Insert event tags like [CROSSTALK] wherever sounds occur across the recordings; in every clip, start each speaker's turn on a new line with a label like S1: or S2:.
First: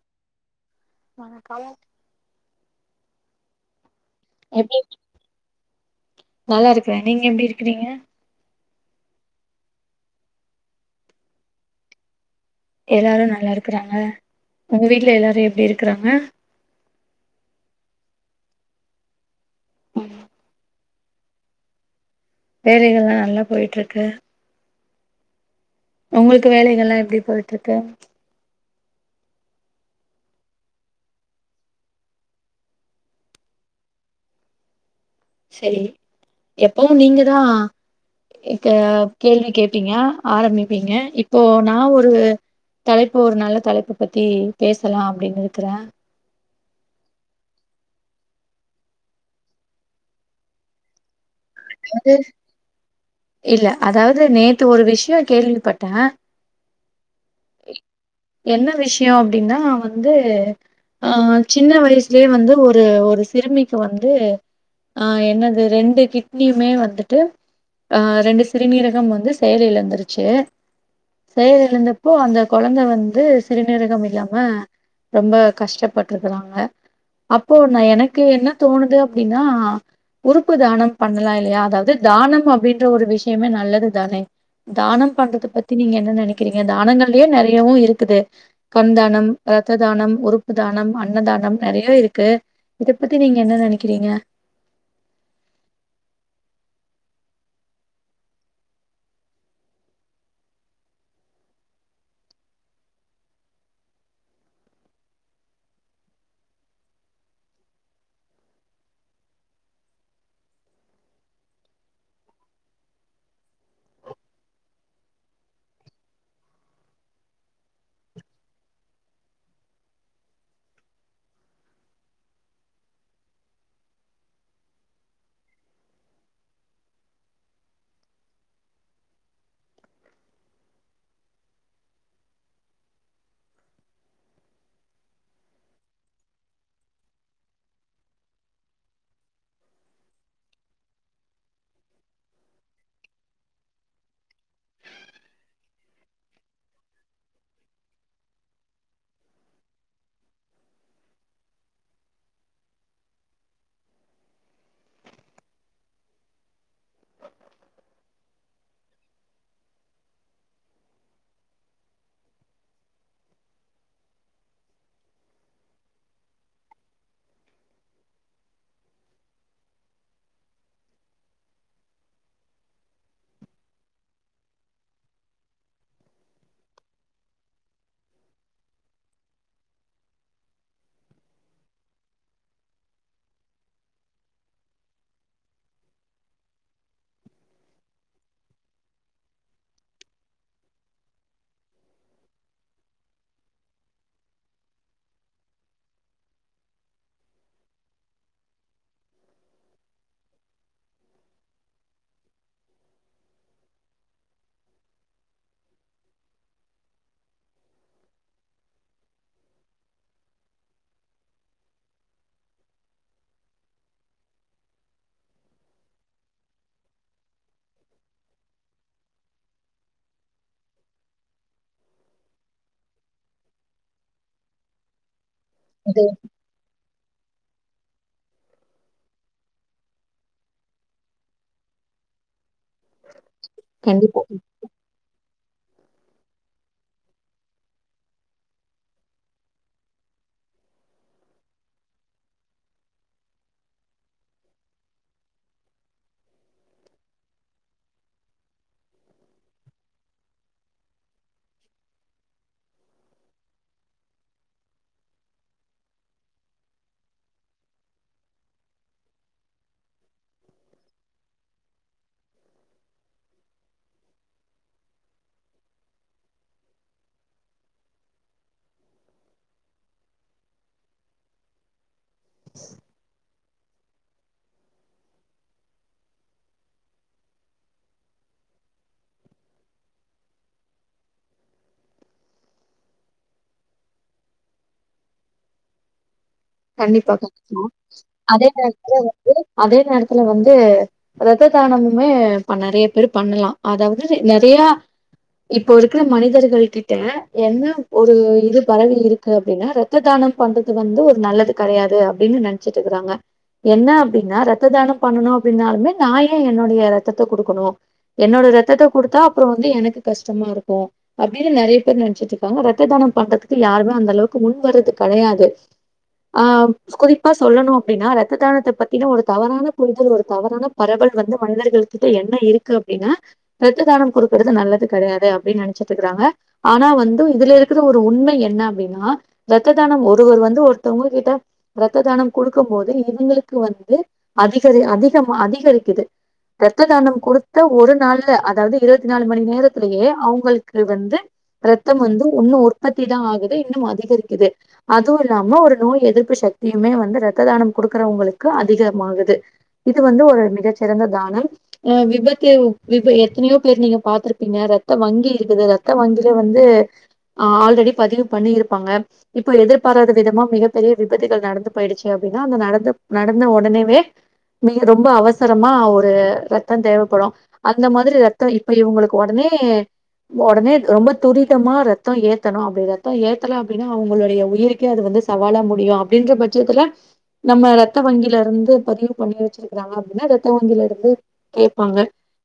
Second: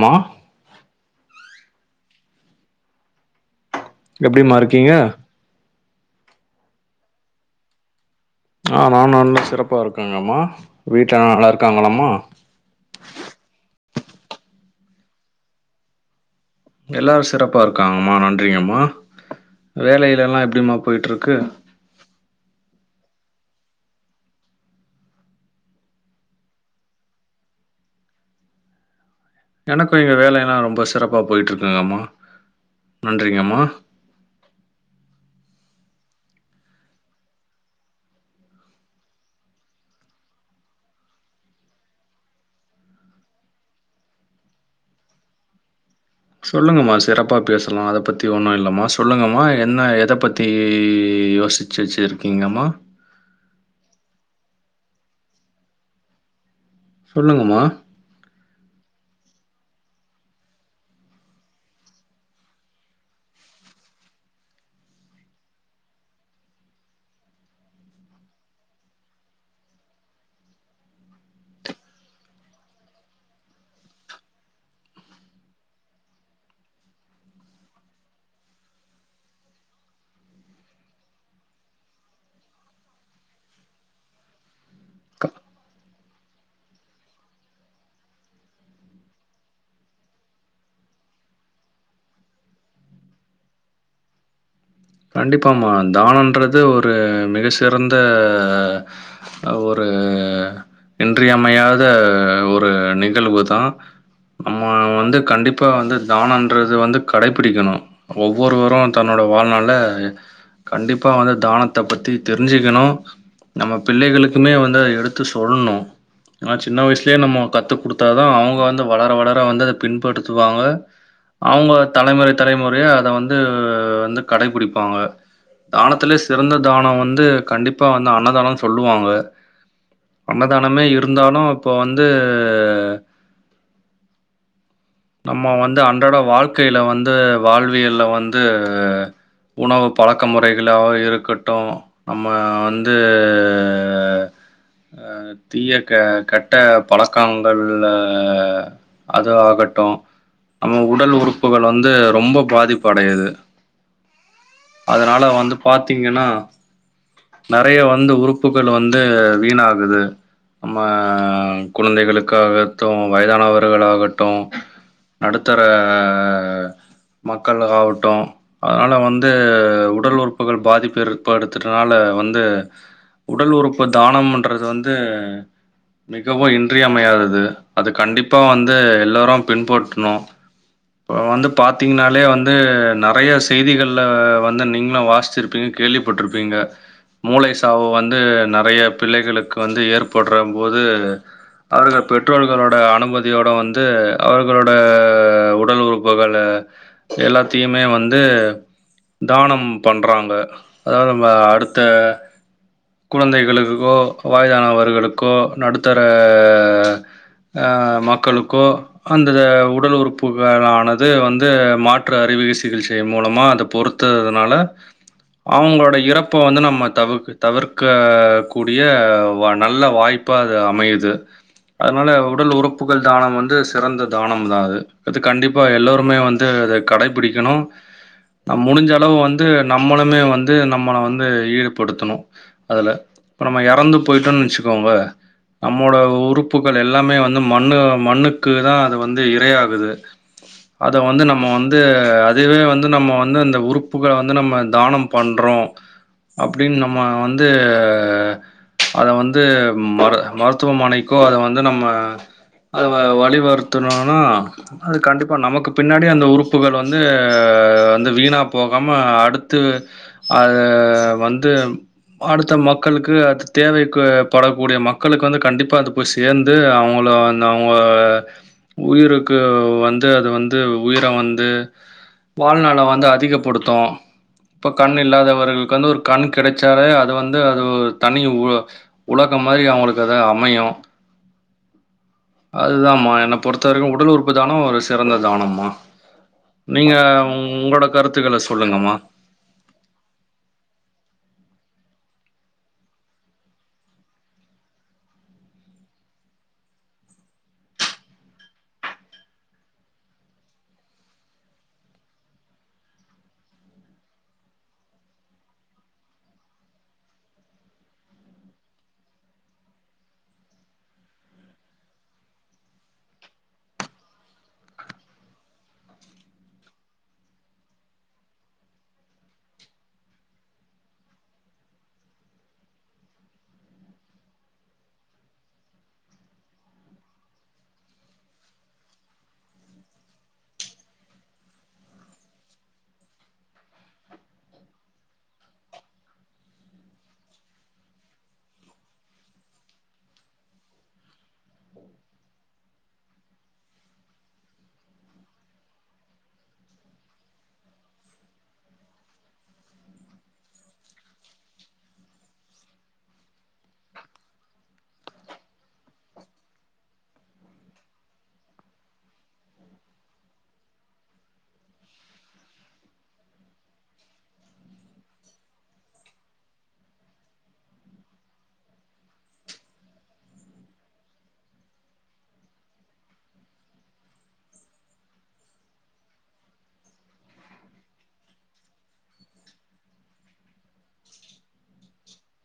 S1: மா
S2: வணக்கம்
S1: எப்டிமா
S2: எப்டி
S1: இருக்கீங்க
S2: நல்லா இருக்க நீங்க எப்டி இருக்குறீங்க
S1: அ நா நல்லா சிறப்பா இருக்கங்கம்மா வீட்லெல்லா நல்லா இருக்காங்களாம்மா
S2: எல்லாரு நல்லா இருக்குறாங்க உங்க வீட்ல எல்லாரு எப்டி இருக்குறாங்க
S1: எல்லாரு சிறப்பா இருக்காங்கம்மா நன்றிங்கம்மா வேலையிலெல்லா எப்டிமா போய்ட்ருக்கு
S2: வேலைகள்ல்லா நல்லா போய்ட்ருக்கு உங்களுக்கு வேலைகள்ல்லா எப்டி போய்ட்ருக்கு
S1: எனக்கு இங்க வேலயெல்லா ரொம்ப சிறப்பா போய்ட்ருக்குங்கம்மா நன்றிங்கம்மா
S2: செரி எப்பவு நீங்க தா க்க கேள்வி கேப்பீங்க ஆரம்பிப்பீங்க இப்போ நா ஒரு தலைப்பு ஒரு நல்ல தலைப்பு பத்தி பேசலா அப்டின் இருக்குற
S1: சொல்லுங்கம்மா சிறப்பா பேசலா அத பத்தி ஒன்னு இல்லம்மா சொல்லுங்கம்மா என்ன எத பத்தி யோசிச்சு
S2: அதாவ்து
S1: வச்சிருக்கீங்கம்மா
S2: இல்ல அதாவ்து நேத் து ஒரு விஷ்யோ கேள்விப்பட்ட
S1: சொல்லுங்கம்மா
S2: என்ன விஷ்யோ அப்டின்னா வந்து அ சின்ன வயசுலே வந்து ஒரு ஒரு சிறுமிக்கு வந்து ஆ என்னது ரெண்டு கிட் னியுமே வந்துட்டு அ ரெண்டு சிறுநீரகம் வந்து செயலிழந்துருச்சு செயல் இழுந்தப்போ அந்த கொழந்த வந்து சிறுநீரகம் இல்லாம ரொம்ப கஷ்டப்பட்டுருக்கறாங்க அப்போ நா எனக்கு என்ன தோணுது அப்டின்னா உறுப்பு தானம் பண்ணலா இல்லயா அதாவ்து தானம் அப்டின்ற ஒரு விஷ்யமே நல்லது தானே தானம் பண்றத பத்தி நீங்க என்ன நெனைக்கிறீங்க தானங்கள்லியே நெறையவு இருக்குது கண் தானம் ரத்த தானம் உறுப்பு தானம் அன்னதானம் நெறைய இருக்கு இத பத்தி நீங்க என்ன நெனைக்கிறீங்க
S1: கண்டிப்பாமா தானன்றது ஒரு மிக சிறந்த அ ஒரு இன்றியமையாத ஒரு நிகழ்வு தா நம்ம வந்து கண்டிப்பா வந்து தானன்றது வந்து கடைபிடிக்கணு ஒவ்வொருவரு தன்னோட வாழ்நாள் ல கண்டிப்பா வந்து தானத்த பத்தி தெரிஞ்சிக்கணு நம்ம பிள்ளைகளுக்குமே வந்து அத எடுத்து சொல்ணு ஏனா சின்ன வய்ஸ்லே நம்ம கத்து குடுத்தாதா அவுங்க வந்து வளர வளர வந்து அத பின்படுத்துவாங்க அவுங்க தலைமுறை தலைமுறையா அத வந்து வந்து கடைபிடிப்பாங்க தானத்துலே சிறந்த தானோ வந்து கண்டிப்பா வந்து அன்னதானோன் சொல்லுவாங்க அன்னதானமே இருந்தாலு இப்போ வந்து நம்ம வந்து அன்றாட வாழ்க்கையில வந்து வாழ்வியல்ல வந்து உணவு பழக்க முறைகளாவ இருக்கட்டு நம்ம வந்து அ தீய க கெட்ட பழக்கங்கள்ல அது ஆகட் ட்ரு நம்ம உடல் உறுப்புகள் வந்து ரொம்பௌ பாதிப்படையுது அதனால வந்து பாத்தீங்கன்னா நெறைய வந்து உறுப்புகள் வந் து வீணாகுது நம்ம குழந்தைகளுக்காகத்து வயதானவர்களாகட்டு நடுத்தர மக்கள் ஆகட்டு அதனால வந்து உடல் உறுப்புகள் பாதிப்பு ஏற்படுத்துறனால வந்து உடல் உறுப்பு தானம்ன்றது வந்து மிகவும் இன்றியமையாதது அது கண்டிப்பா வந்து எல்லாரு பின்பற்றணு இப்ப வந்து பாத்தீங்னாலே வந்து நெறய செய்திகள்ல வந்து நீங்களு வாசிச்சிருப்பீங் கேள்விப்பட்டிருப்பீங்க மூளை சாவு வந்து நெறய பிள்ளைகளுக்கு வந்து ஏற்படுற போது அவர்க பெற்றோர்களோட அனுமதியோட வந்து அவர்களோட உடல் உறுப்புகள் எல்லாத்தையுமே வந்து தானம் பண்றாங்க அதாவது நம்ப அடுத்த குழந்தைகளுக்கோ வயதானவர்களுக்கோ நடுத்தர ஆ மக்களுக்கோ அந்த உடல் உறுப்புகளானது வந்து மாற்று அறிவிய சிகிச்சை மூலமா அத பொறுத் ததுனால அவங்களோட இறப்ப வந்து நம்ம தவிக் தவிர்க்க கூடிய நல்ல வாய்ப் ப்ப அது அமையது அதனால உடல் உறுப்புகள் தானம் வந்து சிறந்த தானம் தா அது அது கண்டிப்பா
S2: அது
S1: எல்லோருமே வந்து அத கடைபிடிக்கணு நம் முடிஞ்ச அளவு வந்து நம்மளுமே வந்து நம்மள வந்து ஈடுபடுத்தணு அதுல இப்ப நம்ம எறந்து
S2: கண்டிப்பா.
S1: போயிட்டோன் வச்சுக்கோங்க நம்மோட உறுப்புகள் எல்லாமே வந்து மண்ணு மண்ணுக் க்கு தா அது வந்து இரையாகுது அத வந்து நம்ம வந்து அதுவே வந்து நம்ம வந்து அந்த உறுப்புகள வந்து நம்ம தானம் பண்றோ ம் அப்டின்னு நம்ம வந்து அத வந்து மரு மருத்துவமனைக்கு அத வந்து நம்ம அத வ வழிவருத்தணனா அது கண்டிப்பா நமக்கு பின்னாடி அந்த உறுப்புகள் வந்து வந்து வீண் ணா போகாம அடுத்து அது வந்து அடுத்த மக்களுக்கு அது தேவைகு படகூடிய மக்களுக்கு வந்து கண்டிப்பா அது போய் சேந்து அவங்களு அப்புற வந்து அவங்க உயிருக்கு வந்து அது வந்து உயிர வந்து வாழ்நாள வந்து அதிகப்படுத்து இப்ப கண் இல்லாதவர்களுக்கு வந்து ஒரு கண் கிடச்சாலே அது வந்து அது தனி உலக மாரி அவங்களுக்கு அத அமையு அதுதா மா என்ன பொறுத்த வரைக்கு உடல் உறுப்பு தான ஒரு சிறந்த தானமா
S2: கண்டிப்பா கண்டிப்பா அதே
S1: சொல்லுங்கம்மா
S2: நேரத்துல வந்து அதே நேரத்துல வந்து அதாது த்த தானமுமே நெறய பேரு பண்ணலா அதாவது நெறய இப்போ இருக்கிற மனிதர்கள் கிட்ட என்ன ஒரு இது பரவி இருக்கு அப்டின்னா ரத்த தான னம் பண்றது வந்து ஒரு நல்லது கெடையாது அப்டின்னு நெனச்சிட்டு இருக்கறாங்க என்ன அப்டின்னா ரத்த தானம் பண்ணணு அப்டின்னாலுமே நா எ என்னுடைய ரத்தத்த குடுக்கணு என்னோட ரத்தத்த குடுத்தா அப்புற வந்து எனக்கு கஷ்டமா இருக்கு அப்டின்னு நெறய பேர் நெனச்சிட்டு இருக்காங்க ரத்த தான பண்றது யாருமே அந்த அளவுக்கு முன்வரது கெடையாது ஆ குறிப்பா சொல்லணு அப்டின்னா ரத்த தானத்த பத்தின ஒரு தவறான புரிதல் ஒரு தவறான பரவல் வந்து மனிதர்கள் கிட்ட என்ன இருக்கு அப்டின்னா ரத்த தானம் கொடுக்கிறது நல்லது கெடையாது அப்டின்னு நினைச்சிட்ருக் ங்க ஆனா வந்து இதுல இருக்கிற ஒரு உண்மை என்ன அப்டின்னா ரத்த தானம் ஒருவர் வந்து ஒரு த்தவங்க கிட்ட ரத்த தானம் கொடுக்கும் போது இவங்களுக்கு வந்து அதிகரி அதிகம் அதிகரி கிது ரத்த தானம் கொடுத்த ஒரு நாள்ல அதாவது இருவத்தி நாலு மணி நேரத்திலயே அவங்களுக்கு வந்து ரத்தம் வந்து வுன்னு உற்பத்தி தா ஆகுது இன்னும் அதிகரிக்குது அதுவும் இல்லாம ஒரு நோய் எதிர்ப்பு சக்தியுமே வந்து ரத்த தானம் கொடுக்கறவங்களுக்கு அதிகமாகுது இது வந்து ஒரு மிகச் சிறந்த தானம் விபத்த விப எத்தனையோ பேர் நீங்க பாத்துருப்பீங்க ரத்த வங்கி இருக்குது ரத்த ரத்த வங்கியிலே வந்து ஆ ஆல்ரெடி பதிவு பண்ணி இருப்பாங்க இப்போ எதிர்பாராத விதமா மிகப் பெரிய விபத்திகள் நடந்து போயிடுச்சு அப்டின்னா அந்த நடந்தப் நடந்த ஒடனேவே மிக ரொம்ப அவசரமா ஒரு ரத்த தேவப்படு அந்த மாதிரி ரத்த இப்ப இவுங்களுக்கு ஒடனே னே ஒடனே ரொம்ப துரிதமா ரத்த ஏத்தணு அப்டி ரத்த ஏத்தல அப்டின்னா அவுங்களுடைய உயிருக்கே அது வந்து சவாலா முடியு அப்டின்ற பட்சத்துல நம்ம ரத்த வங்கில இருந்து பதிவு பண்ணி வச்சிருக்கறாங்க அப்டின்னா ரத்த வங்கில இருந்து கேப்பாங்க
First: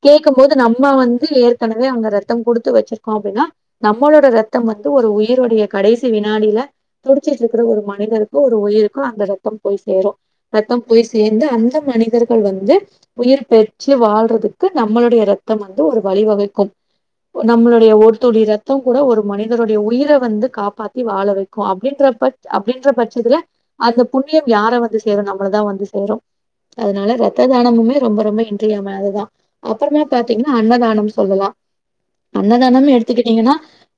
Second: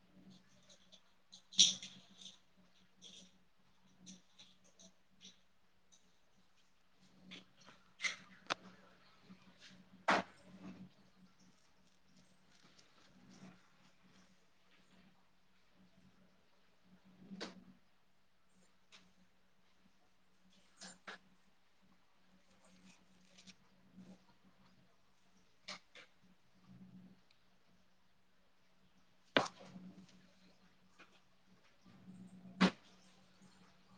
S2: கேக்கும்போது நம்ம வந்து ஏற்கனவே அங்க ரத்தம் குடுத்து வச்சிருக்கோ அப்டின்னா நம்மளோட ரத்தம் வந்து ஒரு உயிரோடைய கடைசி வினாடியில துடிச்சிட்ருக் கிற ஒரு மனிதருக்கு ஒரு உயிருக்கு அந்த ரத்தம் போய் சேரும் ரத்தம் போய் சேந்து அந்த மனிதர்கள் வ ந்து உயிர் பெற்று வாழ்றதுக்கு நம்மளுடைய ரத்தம் வந்து ஒரு வழிவகுக்கும் நம்மளுடைய ஒரு துளி ரத்தம் கூட ஒரு மனிதருடைய உயிர வந்து காப்பாத்தி வாழ வைக்கு அப்டின்றப்ப அப்டின்ற பட்சத்துல அந்த புண்ணியம் யார வந்து சேரும் நம்மளதா வந்து சேரும் அதனால ரத்த தானமுமே ரொம்ப ரொம்ப இன்றியமையாததுதா அப்பறமே பாத்தீங்கன்னா அன்னதானம் சொல்லலா அன்னதானம்னு எடுத்துக்கிட்டீங்கன்னா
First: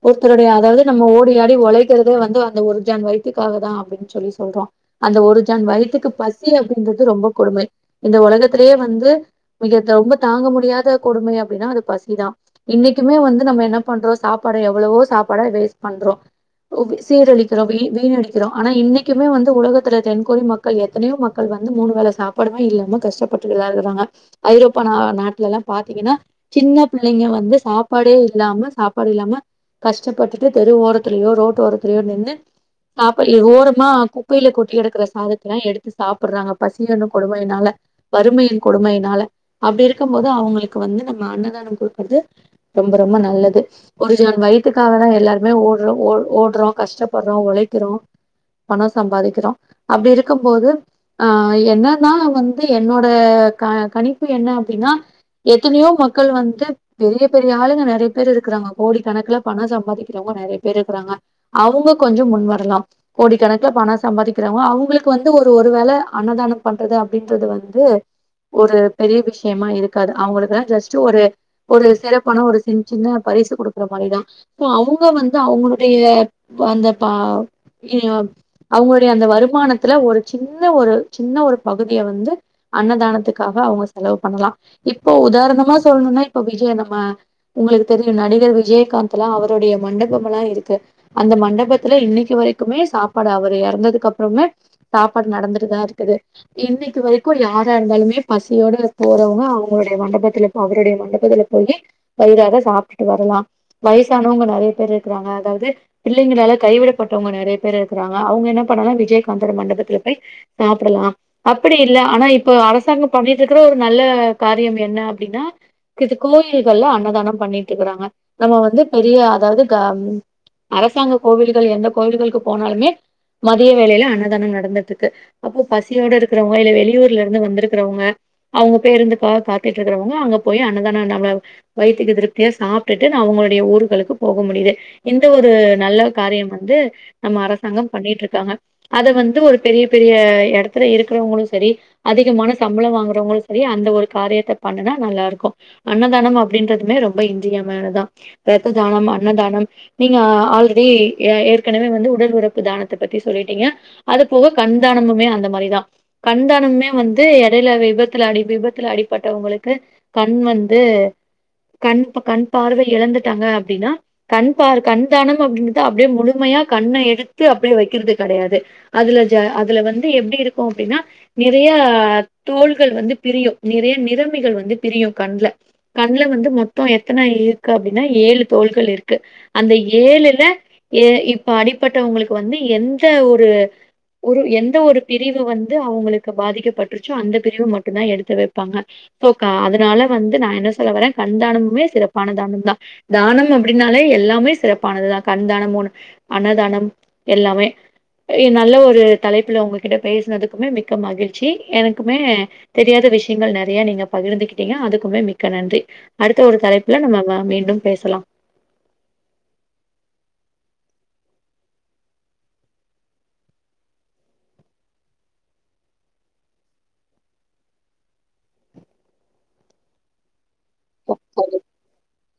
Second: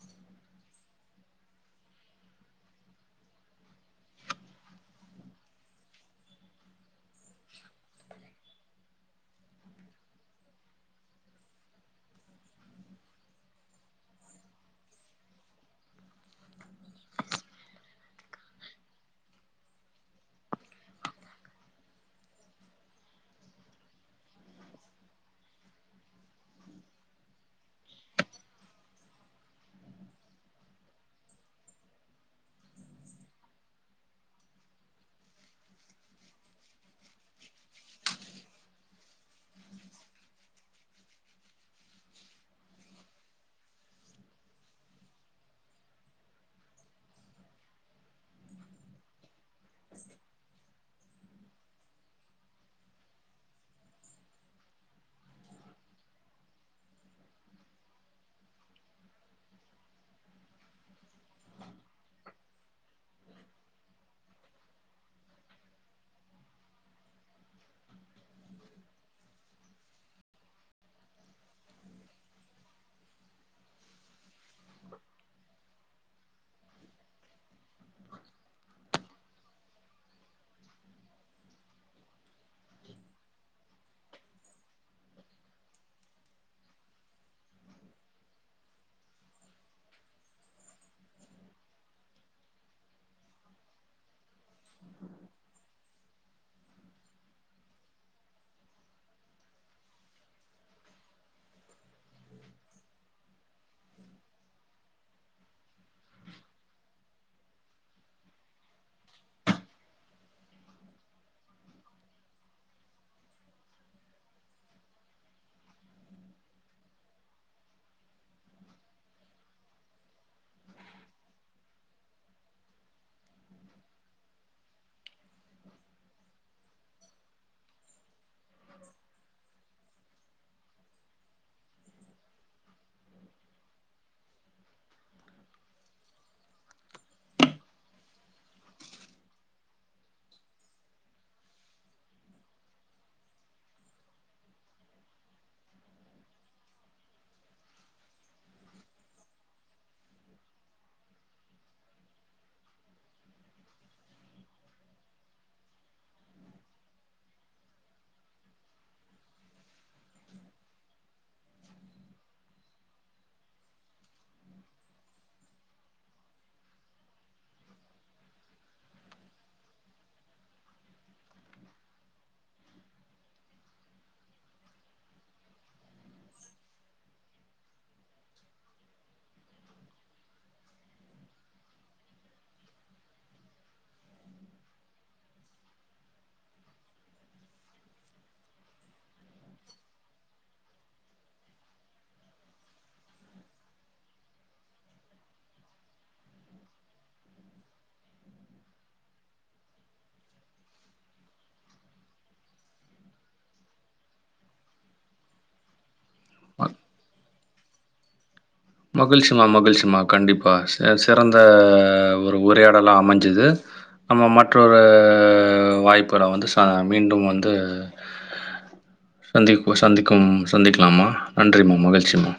S2: ஒருத்தருடைய அதாவது நம்ம ஓடி ஆடி ஒழைக்கிறதே வந்து அந்த ஒரு ஜான் வயி த்துக்காகதா அப்டின்னு சொல்லி சொல்றோ அந்த ஒரு ஜான் வயித்துக்கு பசி அப்டின்றது ரொம்ப கொடுமை இந்த ஒலகத்துலேயே வந்து மிக த ரொம்ப தாங்க முடியாத கொடுமை அப்டின்னா அது பசிதா இன்னைக்குமே வந்து நம்ம என்ன பண்றோ சாப்பாட எவ்வளவோ சாப்பாட வேஸ்ட் பண் றோ ஓகே சீரழிக்கிறோ வீ வீணடிக்கிறோ ஆனா இன்னைக்குமே வந்து உலகத்துல தென்கொரி மக்கள் எத்தனையோ மக்கள் வந்து மூனு வேல சாப்பாடுமே இல்லா ம கஷ்டப்பட்டுட்டுதா இருக்குறாங்க ஐரோப்பா நா நாட்லல்லாம் பாத்தீங்கன்னா சின்னப் பிள்ளைங்க வந்து சாப் பாடே இல்லாம சாப்பாடு இல்லாம கஷ்டப்பட்டுட்டு தெரு ஓரத்துலயோ ரோட்டோரத்துலயோ நின்னு சாப்ப ஏ ஓரமா குப்பையில கொட்டிக் கெடக்கற சாதத்தல்லா எடுத்து சாப்புட்றாங்க பசியென்னு கொடுமையினால வறுமையின் கொடுமையினால அப்டி இருக்கும் போது அவுங்களுக்கு வந்து நம்ம அன்னதானம் கொடுக்குறது ரொம் ரொம்ப ரொம்ப நல்லது ஒரு ஜான் வயித்துக்காகதா எல்லாருமே ஓட்றோ ஓட் ஓட்றோ கஷ்டப்பட்றோ ஒழை க்கிறோ பண சம்பாதிக்கிறோ அப்டி இருக்கும் போது ஆ என்னன்னா வந்து என்னோட க கணிப்பு என்ன அப்டின்னா எத்தனையோ மக்கள் வந்து பெரிய பெரிய ஆளுங்க நெறைய பேர் இருக்குறாங்க கோடிக் கணக்குல பண சம்பாதிக்கிறவங்க நெறைய பேர் இருக்குறாங்க அவுங்க கொஞ்ச முன் வர் லாம் கோடிக்கணக்குல பண சம்பாதிக்கிறவங்க அவுங்களுக்கு வந்து ஒரு ஒரு வேள அன்னதானம் பண்றது அப்டின்றது வ வந்து ஒரு பெரிய விஷயமா இருக்காது அவுங்களுக்கெல்லா ஜஸ்ட்டு ஒரு ஒரு சிறப்பான ஒரு சின் சின்ன பரிசு கொடுக்கற மாரிதா சோ அவுங்க வந்து அவுங்களுடைய அந்த பா [UNINTELLIGIBLE] அவுங்க அந்த வருமானத்துல ஒரு சின்ன ஒரு சின்ன ஒரு பகுதிய வந்து அன்னதானத்துக்காக அவுங்க ச செலவு பண்ணலா இப்போ உதாரணமா சொல்ணுன்னா இப்ப விஜய நம்ம உங்களுக்கு தெரியு நடிகர் விஜயகா ந்த்லா அவருடைய மண்டபம்லா இருக்கு அந்த மண்டபத்துல இன்னைக் கு வரைக்குமே சாப்பாடு அவரு எறந்ததுக்கு அப்புறமே சாப்பாடு நடந்துட்டுதா இரு க்குது இன்னைக்கு வரைக்கு யாரா இருந்தாலுமே பசியோட போறவங்க அவுங்களுடைய மண்டபத்துல இப்ப அவருடைய மண்டபத்துல போயி வயிறார சாப்ட்டுட்டு வரலா வயசானவங்க நெறைய பேர் இருக்குறாங்க அதாவது பிள்ளைங்களால கைவிடப் பட்டவங்க நெறைய பேர் இருக்குறாங்க அவுங்க என்ன பண்ணலா விஜயகாந்தோட மண்டபத்துல போய் சாப்புடலா அப்டி இல்ல ஆனா இப்போ அரசாங்கம் பண்ணிட்ருக்குற ஒரு நல்ல காரியம் என்ன அப்டின்னா இது கோயில்கள்லா அன்னதானம் பண்ணிட்ருக்குறாங்க நம்ம வந்து பெரிய அதாவது க அரசாங்க கோவில்கள் எந்தக் கோயில்களுக்கு போனாலுமே மதிய வேளையில அன்னதான நடந்துட்ருக்கு அப்போ பசியோட இருக்குறவங்க இல்ல வெளியூர்லேருந்து வந்துருக்கிறவங்க அவுங்க பேருந்துக்காக காத் துட்ருக்குறவங்க அங்க போய் அன்னதான நல்லா வயித்துக்கு திருப்தியா சாப்ட்டுட்டுனா அவுங்களுடைய ஊருகளுக்கு போக முடியு து இந்த ஒரு நல்ல காரியம் வந்து நம்ம அரசாங்கம் பண்ணிட்ருக்காங்க அத வந்து ஒரு பெரிய பெரிய எடத்துல இருக்குறவுங்ளும் செரி அதிகமான சம்பளம் வாங்குறவுங்ளு செரி அந்த ஒரு காரியத்த பண்ணுனா நல்லா இருக்கு அன்னதானம் அப்டின்றதுமே ரொம்ப இன்றியமானதா ரத்த தானம் அன்னதானம் நீங்க அ ஆல்ரெடி எ ஏற் கனவே வந்து உடல் உறுப்பு தானத்த பத்தி சொல்லிட்டிங்க அது போக கண்தானமுமே அந்த மாரி தா கண்தா முமே வந்து எடையில விபத்துல அடி விபத்துல அடிப்பட்டவங்ளுக்கு கண் வந்து கண் ப்ப கண் பார்வை இழந்துட்டாங்க அப்டினா கண் பார் கண் தானம் அப்டினது அப்டியே முழு மையா கண்ணே எடுத்து அப்டியே வெக்கறது கெடையாது அதுல ஜ அதுல வந்து எப்டி இருக்கு அப்டினா நிறைய தோள்கள் வந்து பிரியு நிறைய நிறமிகள் வந்து பிரியு கண்ல கண்ல வ ந்து மொத்தோ எத்தன இருக்கு அப்டினா ஏழு தோள்கள் இருக்கு அந்த ஏழுல ஏ இப்ப அடிப்பட்டவங்ளுக்கு வந்து எந்த ஒரு ஒரு எந்த ஒரு பிரிவு வந்து அவுங்ளுக்கு பாதிக்கப்பட்டுருச்சோ அந்த பிரிவு மட்டுந்தா எடுத்து வெப்பாங்க இப்போ அதனால வந்து நா என்ன சொல்ல வர்றே கண் தானமுமே சிறப்பான தானம் தா தானம் அப்டினாலே எல்லாமே சிறப்பானதுதா கண் தானம் அன்னதானம் எல்லாமே எ நல்ல ஒரு தலைப்புல உங்ககிட்ட பேசனதுக்குமே மிக்க மகிழ்ச்சி எனக்குமே தெரியாத விஷ்யங்கள் நெறைய நீங்க பகிர்ந்துகிட்டிங்க அதுக்குமே மிக்க நன்றி அடுத்த ஒரு தலைப்புல நம்ம மீண்டும் பேசலா
S1: மகிழ்ச்சிமா மகிழ்ச்சிமா கண்டிப்பா சிறந்த ஒரு உரையாடலா அமஞ்சது நம்ம மற்றொரு வாய்ப்புள வந்து ச மீண்டும் வந்து சந்திக்கு சந்திக்கும் சந்திக்லாமா நன்றிம்மா மகிழ்ச்சிமா